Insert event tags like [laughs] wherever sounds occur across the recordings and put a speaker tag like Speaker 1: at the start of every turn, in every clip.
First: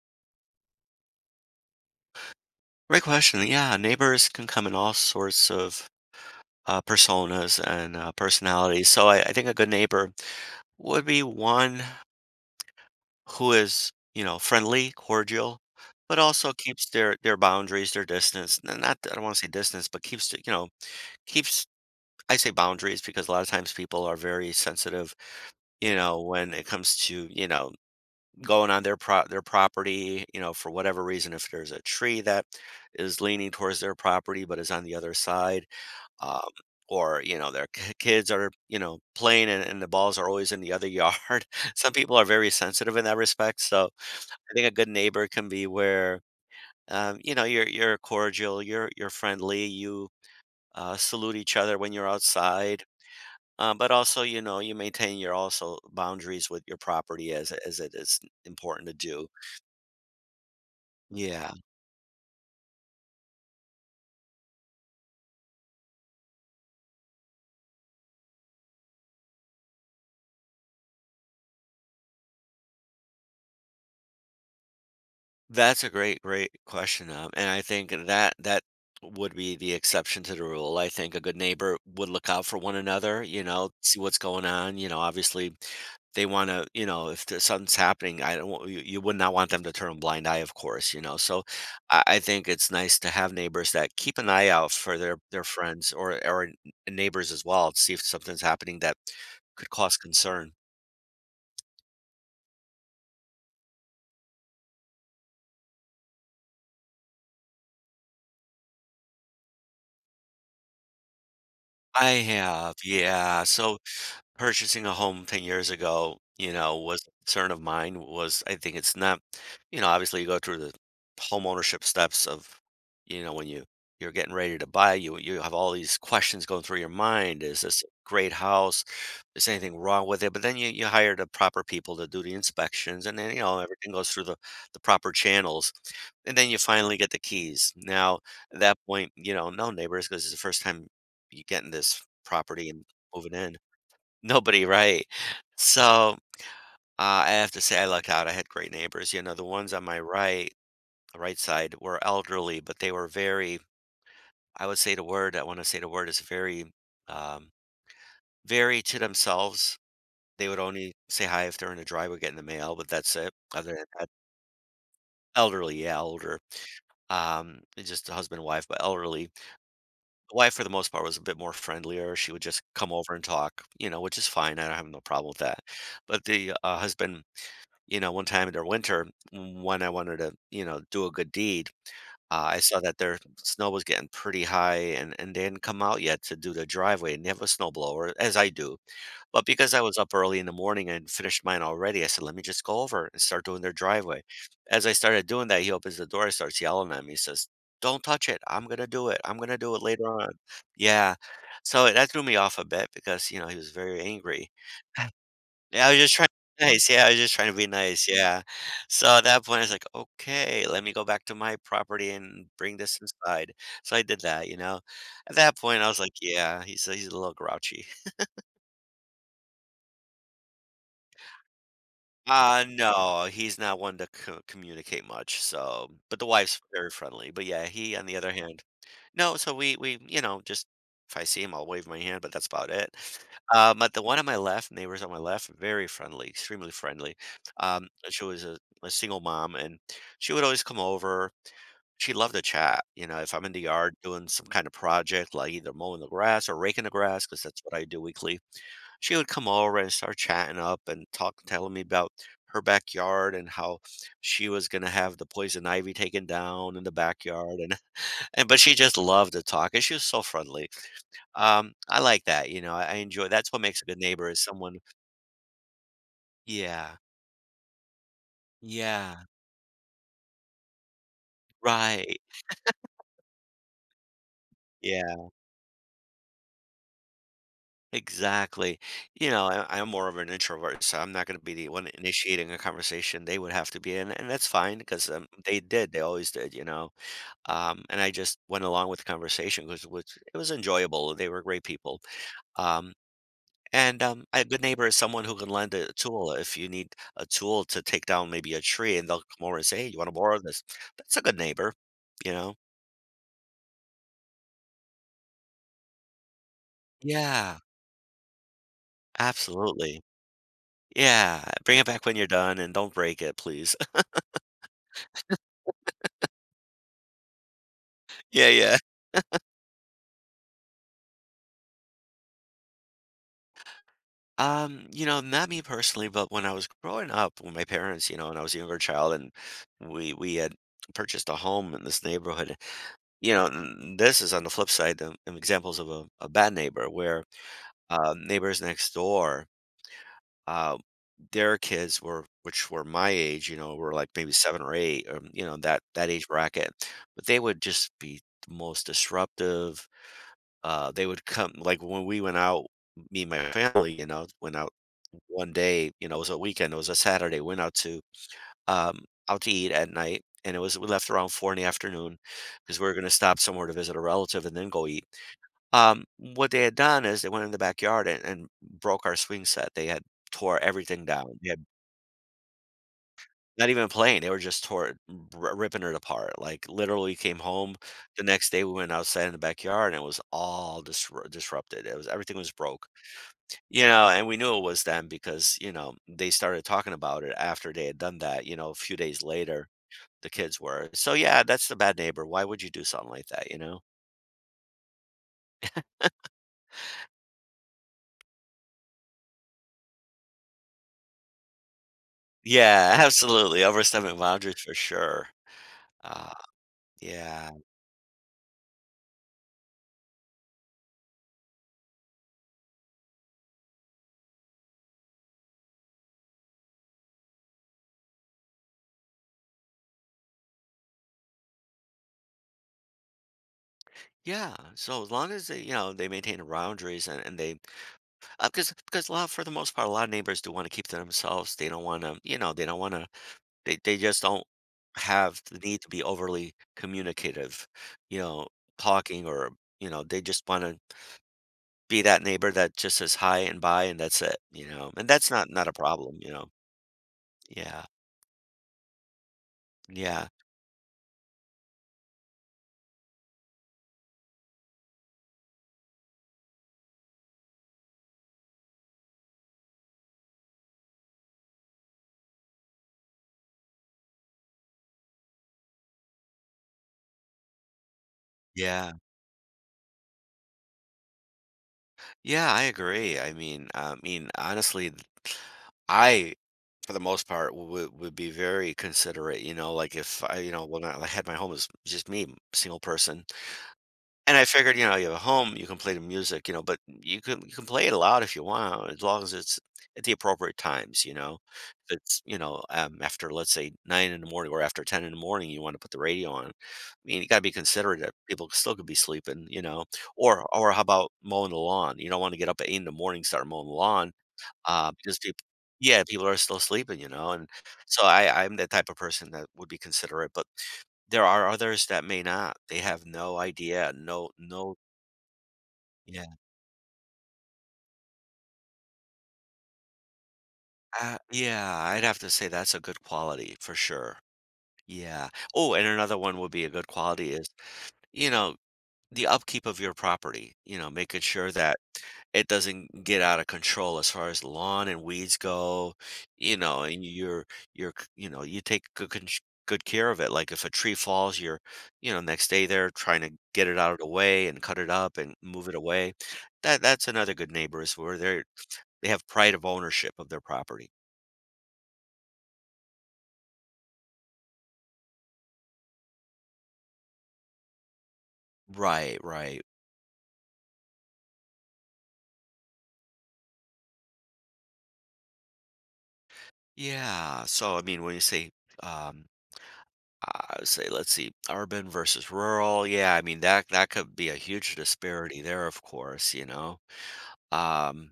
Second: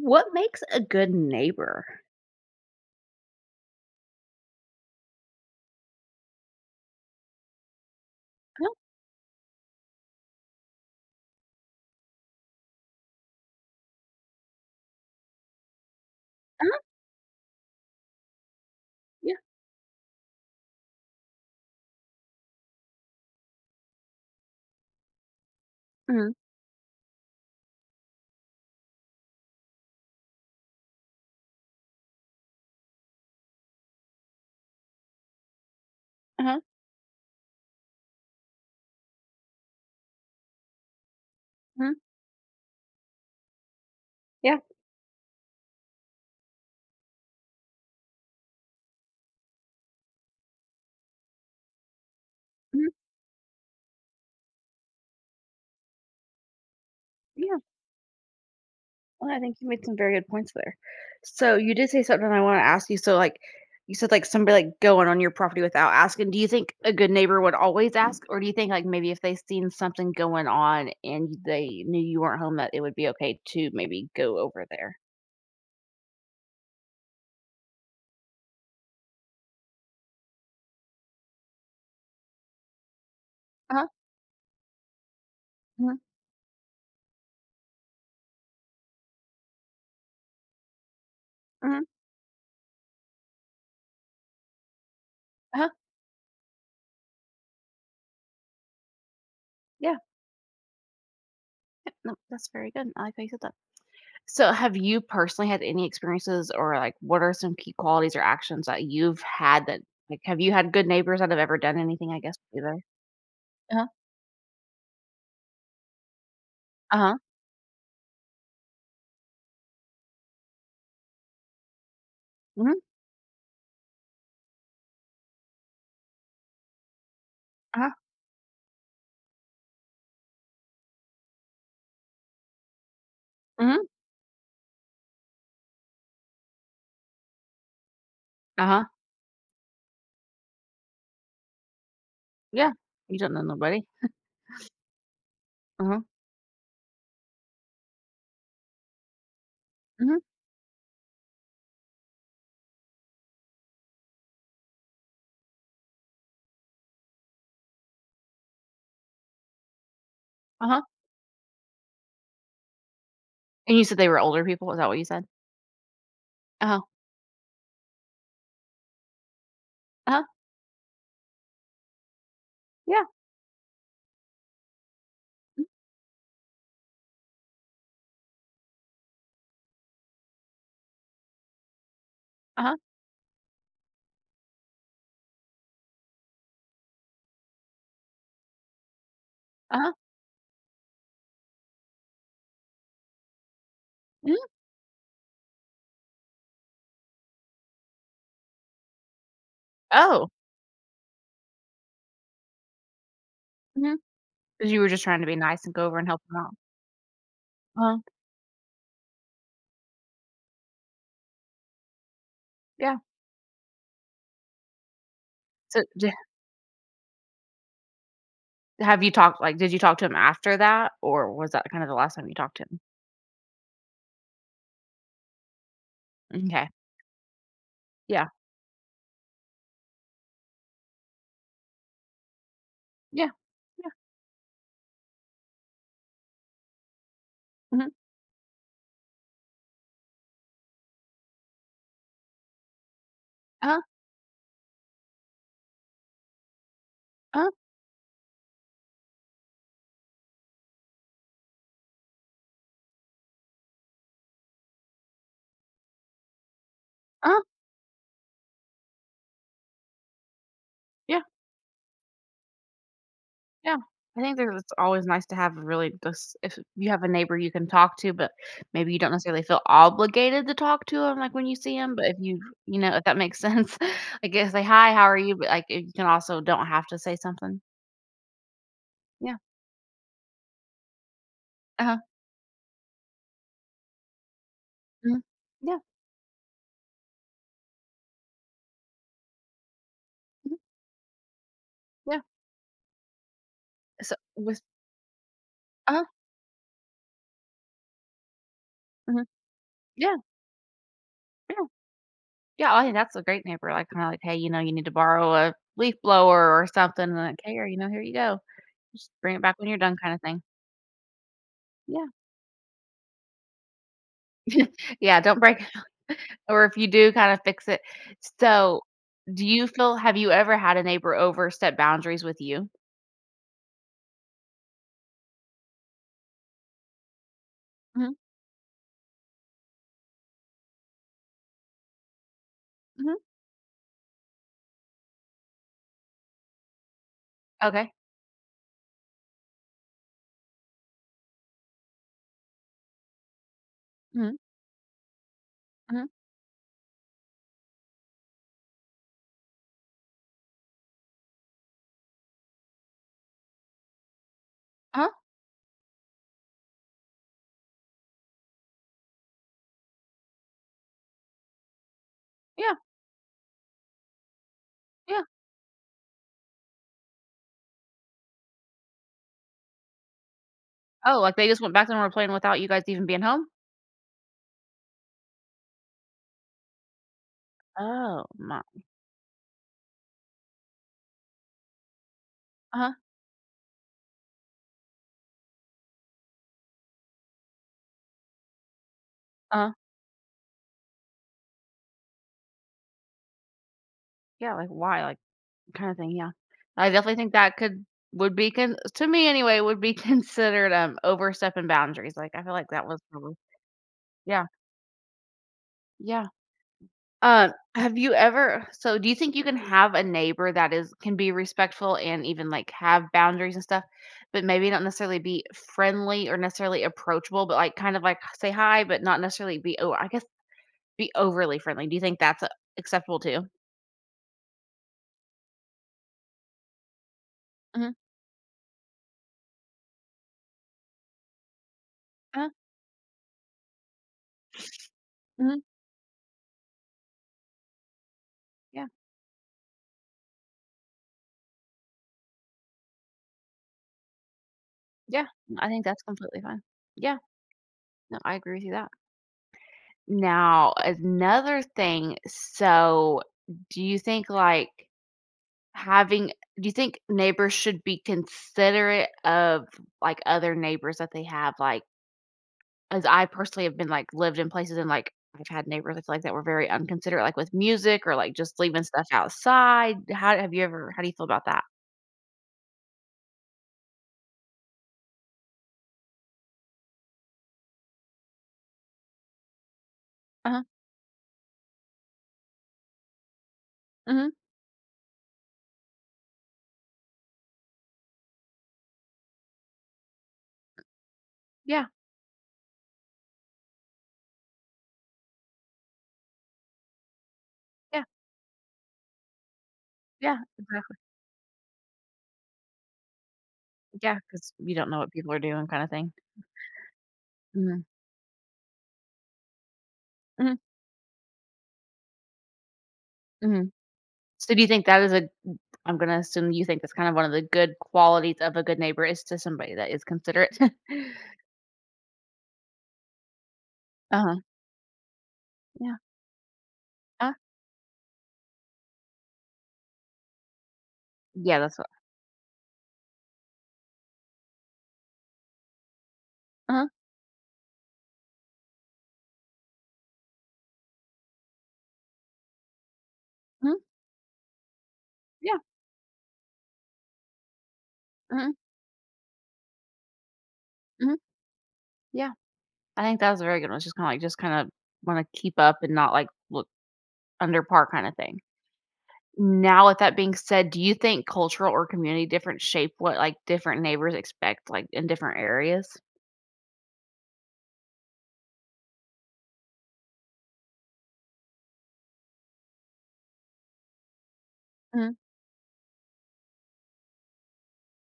Speaker 1: What makes a good neighbor?
Speaker 2: Great question. Yeah, neighbors can come in all sorts of personas and
Speaker 1: Uh-huh,
Speaker 2: personalities. So I think a good neighbor would be one who is, you know, friendly, cordial, but also
Speaker 1: uh-huh,
Speaker 2: keeps their boundaries, their distance. Not, I don't want
Speaker 1: yeah,
Speaker 2: to say distance, but keeps, the- you know, keeps. I say boundaries because a lot of times people are very sensitive,
Speaker 1: mhm,
Speaker 2: when it comes to, going on their pro their property, for whatever reason, if there's a tree that is leaning towards their property but is on the other side, um,
Speaker 1: uh-huh,
Speaker 2: or their kids are playing and the balls are always in the other yard. [laughs] Some
Speaker 1: mhm,
Speaker 2: people are very sensitive in that respect. So I
Speaker 1: yeah,
Speaker 2: think a good neighbor can be where, you're cordial, you're friendly, you salute each other when you're outside.
Speaker 1: mhm,
Speaker 2: But also, you maintain your also boundaries with your property, as
Speaker 1: yeah.
Speaker 2: it is important to do.
Speaker 1: Well, I think you made some very good points there.
Speaker 2: Yeah.
Speaker 1: So you did say something I wanna ask you, so, like, you said, like, somebody, like, going on your property without asking. Do you think a good neighbor would always ask, or do you think, like, maybe if they seen something going on and they knew you weren't home, that it would be okay to maybe go over there?
Speaker 2: That's a great, great question, and I think that that would be the exception to the rule. I think a good neighbor would look out for one another,
Speaker 1: Uh-huh,
Speaker 2: see what's going on. Obviously
Speaker 1: mhm,
Speaker 2: they want to, if there's something's happening, I don't, want- you would not want them to turn a blind eye, of course. So
Speaker 1: mhm,
Speaker 2: I think it's nice to have neighbors that keep an eye out for their
Speaker 1: uh-huh,
Speaker 2: friends or neighbors as well, to see if something's happening that could cause
Speaker 1: yeah,
Speaker 2: concern.
Speaker 1: yep, no, that's very good, I like how you said that. So, have you personally had any experiences, or like what are some key qualities or actions that you've had that, like, have you had good neighbors that have ever done
Speaker 2: I
Speaker 1: anything, I guess, would
Speaker 2: have,
Speaker 1: be
Speaker 2: yeah.
Speaker 1: the
Speaker 2: So
Speaker 1: Uh-huh.
Speaker 2: purchasing a home 10 years ago, was a
Speaker 1: Uh-huh.
Speaker 2: concern of mine. Was I think it's not, obviously you go through the home ownership steps of,
Speaker 1: Mhm.
Speaker 2: when you're getting ready to buy, you have all these questions going through your mind. Is this a
Speaker 1: Uh-huh.
Speaker 2: great house? Is anything wrong with it? But then you hire the proper people to do the inspections, and then,
Speaker 1: Mhm.
Speaker 2: everything goes through the proper channels. And then you finally get the keys. Now, at that
Speaker 1: Uh-huh.
Speaker 2: point, no neighbors, because it's the first time you get in this property
Speaker 1: Yeah.
Speaker 2: and
Speaker 1: You
Speaker 2: moving
Speaker 1: don't know
Speaker 2: in.
Speaker 1: nobody.
Speaker 2: Nobody, right.
Speaker 1: Uh-huh.
Speaker 2: So, I have to say I lucked out. I had great neighbors. You know, the ones on my
Speaker 1: Mhm.
Speaker 2: right side were elderly, but they were very— I would say the word, I wanna say the word is very, um, very to themselves. They would
Speaker 1: Uh-huh.
Speaker 2: only say hi if they're in the driveway getting the mail, but that's it. Other
Speaker 1: And you
Speaker 2: than
Speaker 1: said
Speaker 2: that.
Speaker 1: they were older people, is that what you said?
Speaker 2: Elderly, yeah, older.
Speaker 1: Uh-huh.
Speaker 2: Just a husband and wife, but elderly.
Speaker 1: Uh-huh.
Speaker 2: The wife, for the most part, was a bit more friendlier. She would just come
Speaker 1: Yeah.
Speaker 2: over and talk, you know, which is fine. I don't have no problem with that.
Speaker 1: uh
Speaker 2: But the, husband. You know, one time in the winter, when I wanted to, do a good deed, I
Speaker 1: Uh-huh.
Speaker 2: saw that their snow was getting pretty high, and they hadn't come out yet to do the driveway, and they have a snowblower, as I do. But because I
Speaker 1: Uh-huh.
Speaker 2: was up early in the morning and finished mine already, I said, "Let me just go over and start doing their driveway."
Speaker 1: Mhm.
Speaker 2: As I started doing that, he opens the door, he starts yelling at me. He says, "Don't touch it. I'm gonna do it. I'm gonna do it later
Speaker 1: Oh.
Speaker 2: on." Yeah, so that threw me off a bit because he was very
Speaker 1: Because
Speaker 2: angry.
Speaker 1: you were just
Speaker 2: [laughs]
Speaker 1: trying to be nice and go
Speaker 2: Yeah, I
Speaker 1: over
Speaker 2: was
Speaker 1: and
Speaker 2: just
Speaker 1: help
Speaker 2: trying to
Speaker 1: them out.
Speaker 2: be nice. Yeah, I was just trying to be
Speaker 1: Uh-huh.
Speaker 2: nice. Yeah. So at that point, I was like, okay, let me go back to my property and bring this
Speaker 1: Yeah.
Speaker 2: inside. So I did that. At that
Speaker 1: So,
Speaker 2: point, I was
Speaker 1: d
Speaker 2: like, yeah, he's a little grouchy.
Speaker 1: Have you talked, like, did you talk to him after that, or was that kind of the last time you talked to him?
Speaker 2: No, he's not one to communicate much. So, but the
Speaker 1: Mm.
Speaker 2: wife's
Speaker 1: Okay.
Speaker 2: very friendly. But yeah, he on the
Speaker 1: Yeah.
Speaker 2: other hand. No, so we just if I see him, I'll wave my hand, but that's about it.
Speaker 1: Yeah. Yeah.
Speaker 2: But the one on my left, neighbors on my left, very friendly, extremely friendly.
Speaker 1: Mhm.
Speaker 2: And she was a single mom, and she would always come over. She loved to chat. You know, if I'm in the
Speaker 1: Uh-huh.
Speaker 2: yard doing some kind of project, like either mowing the grass or raking the grass, because
Speaker 1: Uh-huh.
Speaker 2: that's what I do weekly, she would come over and start chatting up and talk, telling me about her backyard and how she was going to have the poison ivy taken down in the
Speaker 1: Uh-huh.
Speaker 2: backyard, and but she just loved to talk, and she was so friendly.
Speaker 1: Yeah.
Speaker 2: I like that, you know, I enjoy that's what
Speaker 1: Yeah.
Speaker 2: makes a good
Speaker 1: I
Speaker 2: neighbor,
Speaker 1: think
Speaker 2: is
Speaker 1: there's, it's
Speaker 2: someone.
Speaker 1: always nice to have a really this, if you
Speaker 2: Yeah,
Speaker 1: have a neighbor you can talk to, but maybe you don't
Speaker 2: yeah,
Speaker 1: necessarily feel obligated to talk to 'em, like, when you see 'em, but if
Speaker 2: right,
Speaker 1: you, you know, if that makes sense, [laughs] like, if say, "Hi, how are
Speaker 2: yeah,
Speaker 1: you?" But, like, you can also don't have to say something.
Speaker 2: exactly. You
Speaker 1: Yeah.
Speaker 2: know, I'm more of an introvert, so I'm not gonna be the one
Speaker 1: Uh-huh.
Speaker 2: initiating a conversation, they would have to be. And that's fine because
Speaker 1: Mhm.
Speaker 2: they
Speaker 1: Yeah.
Speaker 2: did, they always did, you know? And I just went along with the conversation 'cause which it was
Speaker 1: Mhm.
Speaker 2: enjoyable, they were great people.
Speaker 1: Yeah.
Speaker 2: Um And,
Speaker 1: So
Speaker 2: um, a good
Speaker 1: with
Speaker 2: neighbor is someone who can lend a
Speaker 1: Uh-huh.
Speaker 2: tool if you need a tool to take down maybe a tree, and they'll
Speaker 1: Mhm.
Speaker 2: come over and say, "Hey, you wanna
Speaker 1: Yeah.
Speaker 2: borrow this?" That's a good
Speaker 1: Yeah.
Speaker 2: neighbor, you know?
Speaker 1: Yeah, I think that's a great neighbor, like, kinda like, "Hey, you know, you need to borrow a leaf blower or something," and like,
Speaker 2: Yeah,
Speaker 1: "Hey, or you know, here you go." Just bring it back when you're done,
Speaker 2: absolutely.
Speaker 1: kinda thing.
Speaker 2: Yeah, bring it back
Speaker 1: Yeah.
Speaker 2: when you're done and don't break it, please. [laughs]
Speaker 1: Yeah, don't break [laughs] or if you do, kinda fix it.
Speaker 2: Yeah, yeah.
Speaker 1: So, do you feel, have you ever had a neighbor overstep boundaries with you?
Speaker 2: Not me personally, but when I was growing up, when my parents,
Speaker 1: Mhm,
Speaker 2: and I was a younger child and we had purchased a home in this neighborhood,
Speaker 1: mhm.
Speaker 2: you know, and this is on the flip side. Examples of a bad neighbor where,
Speaker 1: Okay.
Speaker 2: neighbors next door, uh, their kids were, which were my age, you know, were like maybe
Speaker 1: Mhm,
Speaker 2: 7 or 8,
Speaker 1: mhm.
Speaker 2: that age bracket. But they would just be the most disruptive. They would come like when we went out, me and my family, went out
Speaker 1: Uh-huh.
Speaker 2: one day, you know. It was a weekend, it was a Saturday. Went out to um eat at night, and it was... we left around 4 in the afternoon,
Speaker 1: Yeah,
Speaker 2: because we were going to stop somewhere to visit a relative and then go eat.
Speaker 1: yeah.
Speaker 2: What they had done is they went in the backyard and broke our swing set. They had tore everything
Speaker 1: Oh,
Speaker 2: down.
Speaker 1: like, they just went back and were playing without you guys even being home?
Speaker 2: Not even playing, they were just tore, r ripping it apart, like, literally came home. The
Speaker 1: Oh,
Speaker 2: next
Speaker 1: my.
Speaker 2: day we went outside in the backyard and it was all disrupted, it was... everything was broke,
Speaker 1: Uh-huh,
Speaker 2: you know. And we knew it was them because, you know, they started talking about it after they had done that, you know, a few days later,
Speaker 1: uh-huh.
Speaker 2: the kids were. So, yeah, that's the bad neighbor. Why would you do something like that, you know?
Speaker 1: Yeah, like, why? Like, kinda thing, yeah. I definitely think that could, would be, con to me anyway, would be [laughs] considered, overstepping boundaries, like, I feel like that
Speaker 2: Yeah, [laughs]
Speaker 1: was probably
Speaker 2: absolutely, overstepping
Speaker 1: Yeah,
Speaker 2: boundaries for sure.
Speaker 1: yeah.
Speaker 2: Uh, yeah.
Speaker 1: Have you ever, so do you think you can have a neighbor that is, can be respectful and even, like, have boundaries and stuff, but maybe not necessarily be friendly or necessarily approachable, but, like, kind of, like, say hi, but not necessarily be, oh, I guess, be overly friendly. Do you think that's, acceptable too?
Speaker 2: Yeah, so as long as they, they maintain the boundaries and they.
Speaker 1: Mhm,
Speaker 2: Because a lot... for the most part, a lot of neighbors do wanna keep to themselves. They don't wanna,
Speaker 1: uh-huh,
Speaker 2: they don't wanna, they just don't have the
Speaker 1: mhm,
Speaker 2: need to be overly communicative, you know,
Speaker 1: yeah,
Speaker 2: talking or, they just wanna be that neighbor that just says hi and bye, and that's it, you know? And
Speaker 1: yeah.
Speaker 2: that's not
Speaker 1: I
Speaker 2: a
Speaker 1: think that's
Speaker 2: problem, you
Speaker 1: completely
Speaker 2: know?
Speaker 1: fine. Yeah,
Speaker 2: Yeah.
Speaker 1: no, I agree with you that.
Speaker 2: Yeah.
Speaker 1: Now another thing, so do you think, like, Having, do you think neighbors should be considerate of, like, other neighbors that they have? Like, as I personally have been, like, lived in places and, like, I've had neighbors, I feel like, that were very unconsiderate, like, with music, or, like, just leaving
Speaker 2: Yeah.
Speaker 1: stuff outside. How, have you ever, how do you feel about that?
Speaker 2: Yeah, I agree. Honestly, I for the most part would be very considerate, like if I,
Speaker 1: Uh-huh.
Speaker 2: well, not... I had my home as just me, single person.
Speaker 1: Mhm.
Speaker 2: And I figured, you have a home, you can play the music, but you can, play it loud if you want, as long as it's at the appropriate times,
Speaker 1: Yeah.
Speaker 2: If it's, after, let's say, 9 in the morning or after 10 in the morning you want to put the radio on, I mean, you got to be considerate
Speaker 1: Yeah.
Speaker 2: that people still could be sleeping, you know.
Speaker 1: Yeah.
Speaker 2: Or how
Speaker 1: Exactly.
Speaker 2: about mowing the lawn? You don't want to get up at 8 in the morning, start mowing the lawn.
Speaker 1: Yeah, because you don't know what
Speaker 2: Because
Speaker 1: people
Speaker 2: people,
Speaker 1: are doing, kinda
Speaker 2: yeah,
Speaker 1: thing.
Speaker 2: people are still sleeping, you know, and
Speaker 1: Mhm.
Speaker 2: so I'm the type of person that would be considerate, but
Speaker 1: Mhm.
Speaker 2: there are others that may not. They have no
Speaker 1: Mhm.
Speaker 2: idea. No,
Speaker 1: So do you
Speaker 2: no.
Speaker 1: think that is a, I'm gonna
Speaker 2: Yeah.
Speaker 1: assume you think that's kind of one of the good qualities of a good neighbor is to somebody that is considerate? [laughs]
Speaker 2: Yeah, I'd have to say that's a good quality for sure.
Speaker 1: Uh-huh.
Speaker 2: Yeah. Oh, and
Speaker 1: Yeah.
Speaker 2: another one would be a good quality
Speaker 1: Uh
Speaker 2: is, you know, the upkeep of your property, you know, making sure
Speaker 1: Yeah,
Speaker 2: that
Speaker 1: that's what
Speaker 2: it doesn't get out of control as far as lawn and weeds go, you know,
Speaker 1: Uh-huh,
Speaker 2: and you're c- you know, you take good good care of it. Like if a tree falls, you're, you know, next day there trying to get
Speaker 1: mhm,
Speaker 2: it out of the way and cut it up and
Speaker 1: yeah,
Speaker 2: move it away. That's another good neighbor is where they
Speaker 1: mhm,
Speaker 2: they have pride of ownership of their property.
Speaker 1: mhm, yeah. I think that was a very good one, it's just kinda like, just kinda wanna keep up and not, like, look under par, kinda thing.
Speaker 2: Right, right.
Speaker 1: Now with that being said, do you think cultural or community difference shape what, like, different neighbors expect, like, in different areas?
Speaker 2: Yeah. So I mean, when you say um I would say, let's see, urban versus rural. Yeah, I mean that could be a huge
Speaker 1: Mhm,
Speaker 2: disparity there, of course, you know. Um,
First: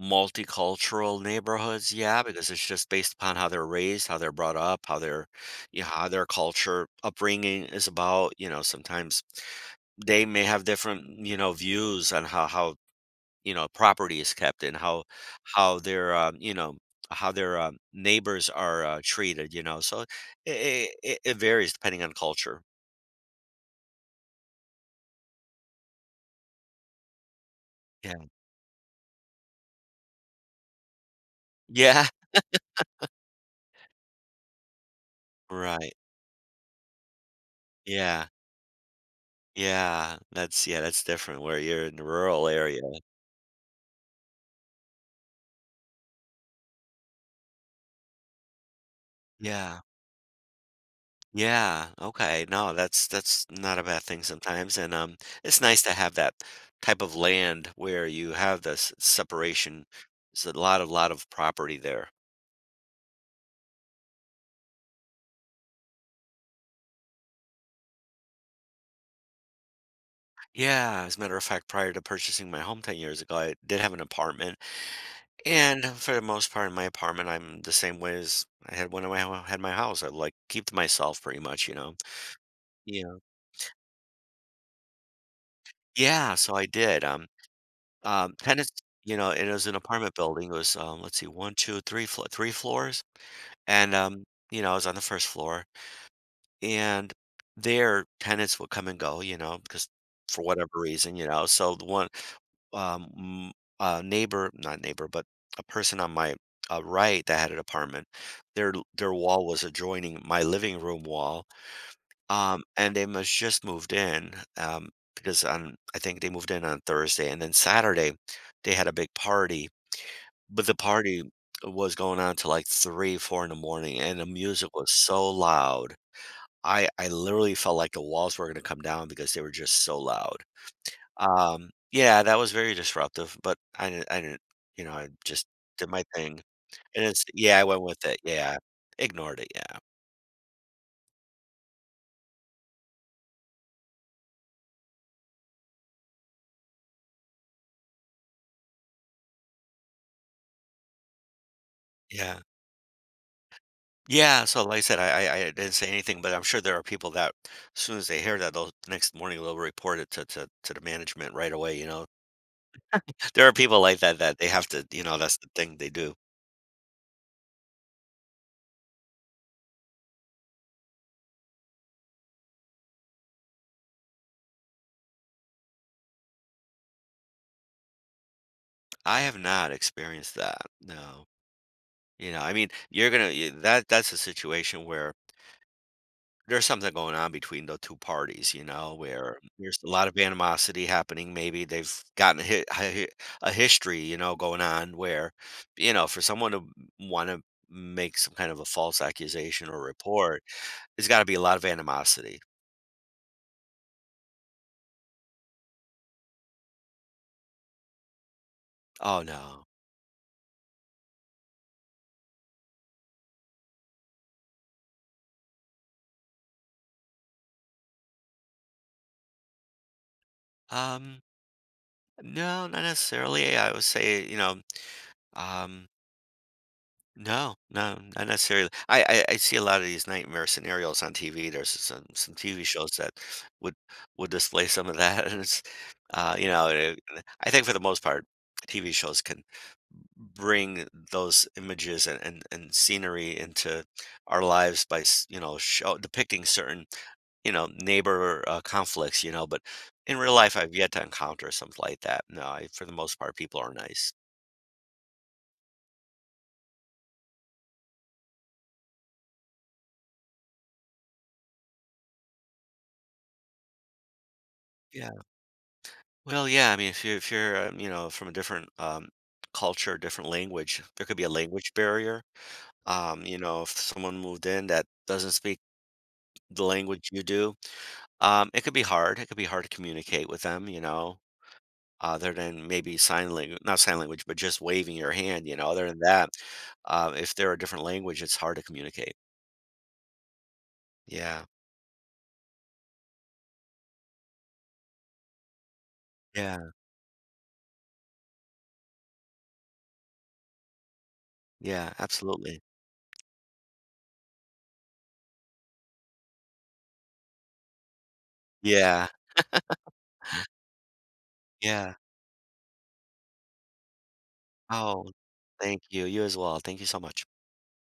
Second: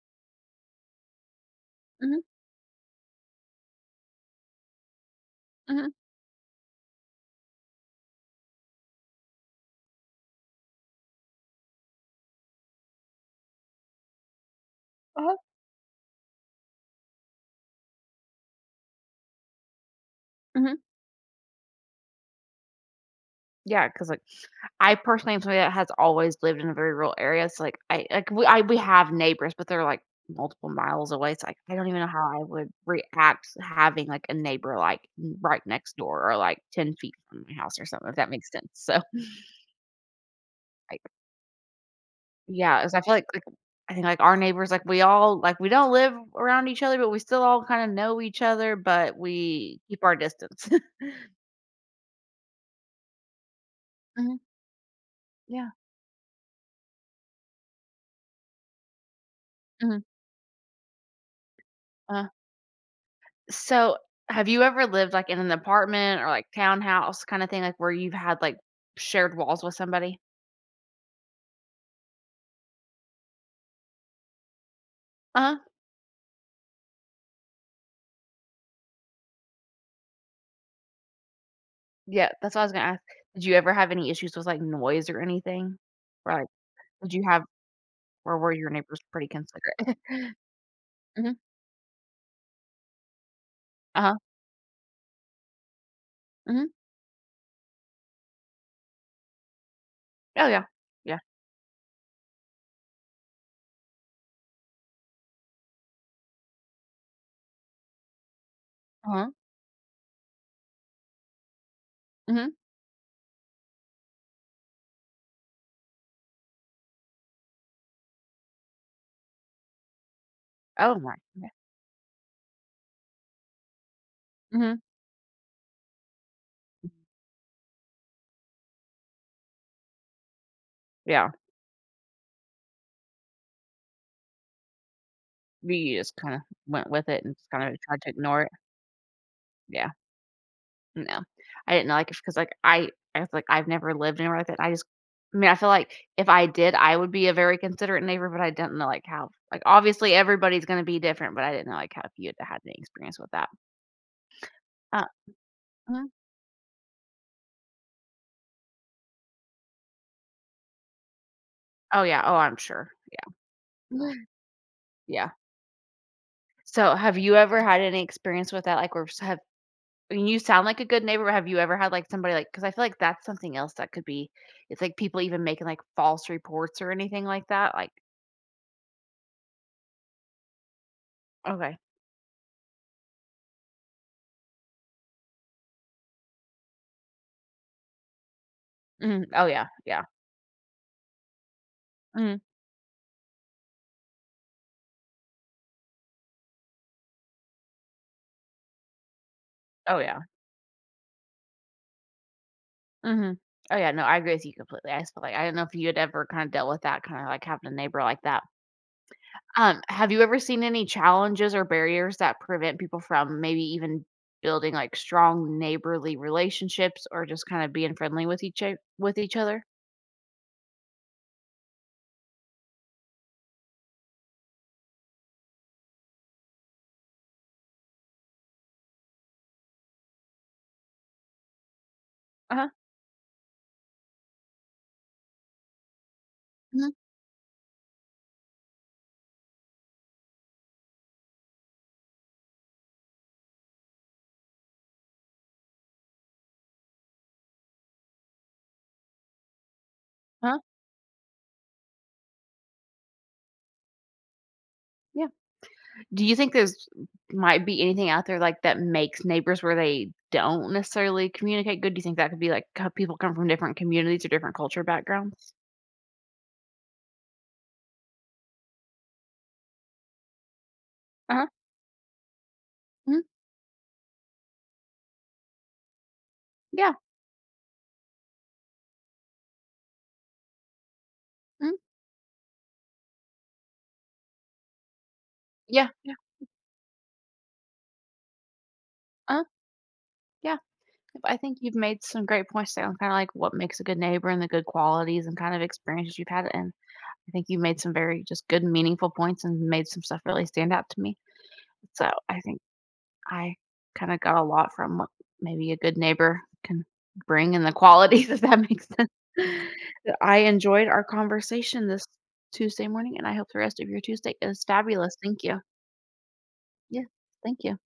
Speaker 2: multicultural neighborhoods,
Speaker 1: mhm,
Speaker 2: yeah, because it's just based upon how they're raised, how they're brought up,
Speaker 1: mhm,
Speaker 2: how their culture upbringing is about, you know, sometimes they may have different, you know, views on you know, property is kept and
Speaker 1: uh-huh,
Speaker 2: how their how their neighbors are treated, you know. So
Speaker 1: mhm.
Speaker 2: it varies depending on culture.
Speaker 1: Yeah, because like, I personally am somebody that has always lived in a very rural area, so, like, I, like, we have neighbors, but they're, like, multiple miles away, so, like, I don't even
Speaker 2: Yeah,
Speaker 1: know how I would react having, like, a neighbor, like, n right
Speaker 2: right.
Speaker 1: next door, or, like, 10 feet from my house or something, if
Speaker 2: Yeah,
Speaker 1: that makes sense, [laughs] so,
Speaker 2: yeah,
Speaker 1: like,
Speaker 2: that's different where you're in the rural area.
Speaker 1: yeah, 'cause I feel like, I think, like, our neighbors, like, we all, like, we don't live around each other, but we still all kinda know each other, but
Speaker 2: Yeah,
Speaker 1: we keep our distance. [laughs]
Speaker 2: yeah, okay, no, that's not a bad thing
Speaker 1: Mhm,
Speaker 2: sometimes, and, it's
Speaker 1: yeah,
Speaker 2: nice to have that type of land where you have this separation.
Speaker 1: hmm.
Speaker 2: There's a lot of property there.
Speaker 1: So, have you ever lived, like, in an apartment, or, like, townhouse kinda thing, like, where you've had, like, shared walls with somebody?
Speaker 2: Yeah, as a matter of fact, prior to purchasing my home 10 years ago, I did have an apartment,
Speaker 1: Uh-huh.
Speaker 2: and for the most part in my apartment, I'm the same way as I had when I had my house. I, like, keep to myself pretty much, you know?
Speaker 1: Yeah, that's what I was gonna ask. Did you ever have any issues with, like, noise or anything? Or,
Speaker 2: Yeah,
Speaker 1: like,
Speaker 2: so I did,
Speaker 1: did you have, or were
Speaker 2: tennis
Speaker 1: your neighbors
Speaker 2: you
Speaker 1: pretty
Speaker 2: know, it was an
Speaker 1: considerate?
Speaker 2: apartment
Speaker 1: [laughs]
Speaker 2: building, it was, let's see,
Speaker 1: Mhm.
Speaker 2: 1, two, three, flo 3 floors, and,
Speaker 1: Uh-huh.
Speaker 2: you know, I was on the 1st floor,
Speaker 1: Mhm.
Speaker 2: and their tenants would come and go, you know, because for
Speaker 1: Oh, yeah.
Speaker 2: whatever reason,
Speaker 1: Yeah.
Speaker 2: you know, so the one, m neighbor not neighbor, but a person on my, right that had an apartment, their
Speaker 1: Uh-huh.
Speaker 2: wall was adjoining my living room wall.
Speaker 1: Mhm.
Speaker 2: And they must just moved in, because on I think they moved in on Thursday, and then Saturday they had a big party, but the
Speaker 1: Oh, my.
Speaker 2: party
Speaker 1: Yeah.
Speaker 2: was going on till like 3, 4 in the morning, and the music
Speaker 1: Mhm.
Speaker 2: was so loud. I literally felt like the walls were gonna come down because they were just so loud.
Speaker 1: Yeah.
Speaker 2: Yeah, that was very disruptive, but I didn't, you know, I just did
Speaker 1: You
Speaker 2: my
Speaker 1: just
Speaker 2: thing.
Speaker 1: kinda went
Speaker 2: And
Speaker 1: with
Speaker 2: it's
Speaker 1: it and just
Speaker 2: yeah, I
Speaker 1: kinda
Speaker 2: went
Speaker 1: tried
Speaker 2: with
Speaker 1: to
Speaker 2: it,
Speaker 1: ignore it.
Speaker 2: yeah. Ignored it, yeah.
Speaker 1: Yeah. No, I didn't like it because, like, I was like, I've never lived anywhere like that. I just, I mean, I feel like if I did, I would be a very considerate neighbor, but I didn't know, like, how, like, obviously, everybody's gonna be different, but I didn't know, like, how, if you
Speaker 2: Yeah.
Speaker 1: had had any experience with that.
Speaker 2: Yeah, so like I said,
Speaker 1: Uh,
Speaker 2: I didn't say
Speaker 1: mhm.
Speaker 2: anything, but I'm sure there are people that, as soon as they hear that, they'll next morning they'll report it to the management right away. You
Speaker 1: Oh,
Speaker 2: know,
Speaker 1: yeah. Oh, I'm sure.
Speaker 2: there are people like
Speaker 1: Yeah.
Speaker 2: that that they have to. You know,
Speaker 1: Yeah.
Speaker 2: that's the thing they do.
Speaker 1: So, have you ever had any experience with that? Like, where s have, I mean, you sound like a good neighbor, but have you ever had, like, somebody, like? Because I feel like that's something else that could be, it's, like, people even making, like, false reports or anything like that, like
Speaker 2: I have not experienced that. No,
Speaker 1: Okay.
Speaker 2: you know, I mean, you're gonna that that's a situation where there's something going on between the 2 parties, you know,
Speaker 1: Mhm.
Speaker 2: where
Speaker 1: Oh, yeah.
Speaker 2: there's a
Speaker 1: Yeah.
Speaker 2: lot of animosity happening, maybe they've gotten
Speaker 1: Mhm.
Speaker 2: a hi hi hi a history, you know, going on where, you know, for someone to wanna make some kind of a false accusation or
Speaker 1: Oh, yeah.
Speaker 2: report, there's gotta be a lot of animosity.
Speaker 1: Mhm. Oh, yeah, no, I agree with you completely. I just feel like, I don't know if you had ever kinda dealt with that, kinda like having a neighbor like that.
Speaker 2: "Oh, no."
Speaker 1: Have you ever seen any challenges or barriers that prevent people from maybe even building, like, strong neighborly relationships, or just kinda being friendly with each o with each other?
Speaker 2: "Um, no, not necessarily. I would say, you know, um" No, no, not necessarily. I see a lot of these nightmare scenarios on TV. There's some TV
Speaker 1: Uh-huh,
Speaker 2: shows that would would display some of that, [laughs] and it's uh, you know,
Speaker 1: mhm,
Speaker 2: it, I think for the most part, TV shows can bring those images and scenery into our lives by you know show, depicting certain you know neighbor conflicts. You know, but in real life,
Speaker 1: uh-huh,
Speaker 2: I've yet to encounter something like that. No, I, for the most part, people are nice.
Speaker 1: yeah. Do you think there's, might be anything out there, like, that makes neighbors where they don't necessarily communicate good? Do you think that could be, like, how people come from different communities or different culture
Speaker 2: Yeah.
Speaker 1: backgrounds?
Speaker 2: Well, yeah. I mean, if you're you know from a different culture, different language, there could be a
Speaker 1: Uh-huh,
Speaker 2: language barrier.
Speaker 1: mhm,
Speaker 2: You know, if someone moved in that doesn't speak the
Speaker 1: yeah,
Speaker 2: language you do, it could be hard. It could be hard to communicate with them. You know,
Speaker 1: mhm,
Speaker 2: other than maybe sign language, not sign language, but just waving your hand. You know,
Speaker 1: yeah,
Speaker 2: other than
Speaker 1: yeah,
Speaker 2: that, if they're a different language, it's hard to communicate.
Speaker 1: uh-huh. Yeah, I
Speaker 2: Yeah,
Speaker 1: think you've made some great points there on kind of, like, what makes a good neighbor and the good qualities and kind of experiences you've had.
Speaker 2: yeah,
Speaker 1: And I think you made some very just good, meaningful points, and made some stuff really stand out to me.
Speaker 2: yeah.
Speaker 1: So I think
Speaker 2: Absolutely.
Speaker 1: I kind of got a lot from what maybe a good neighbor can bring, and the qualities, [laughs] if that makes
Speaker 2: Yeah,
Speaker 1: sense. But I enjoyed our conversation
Speaker 2: yeah.
Speaker 1: this Tuesday morning, and I hope the rest of your Tuesday is
Speaker 2: Oh,
Speaker 1: fabulous. Thank you.
Speaker 2: thank you. You as well. Thank you so
Speaker 1: Yeah,
Speaker 2: much.
Speaker 1: thank you.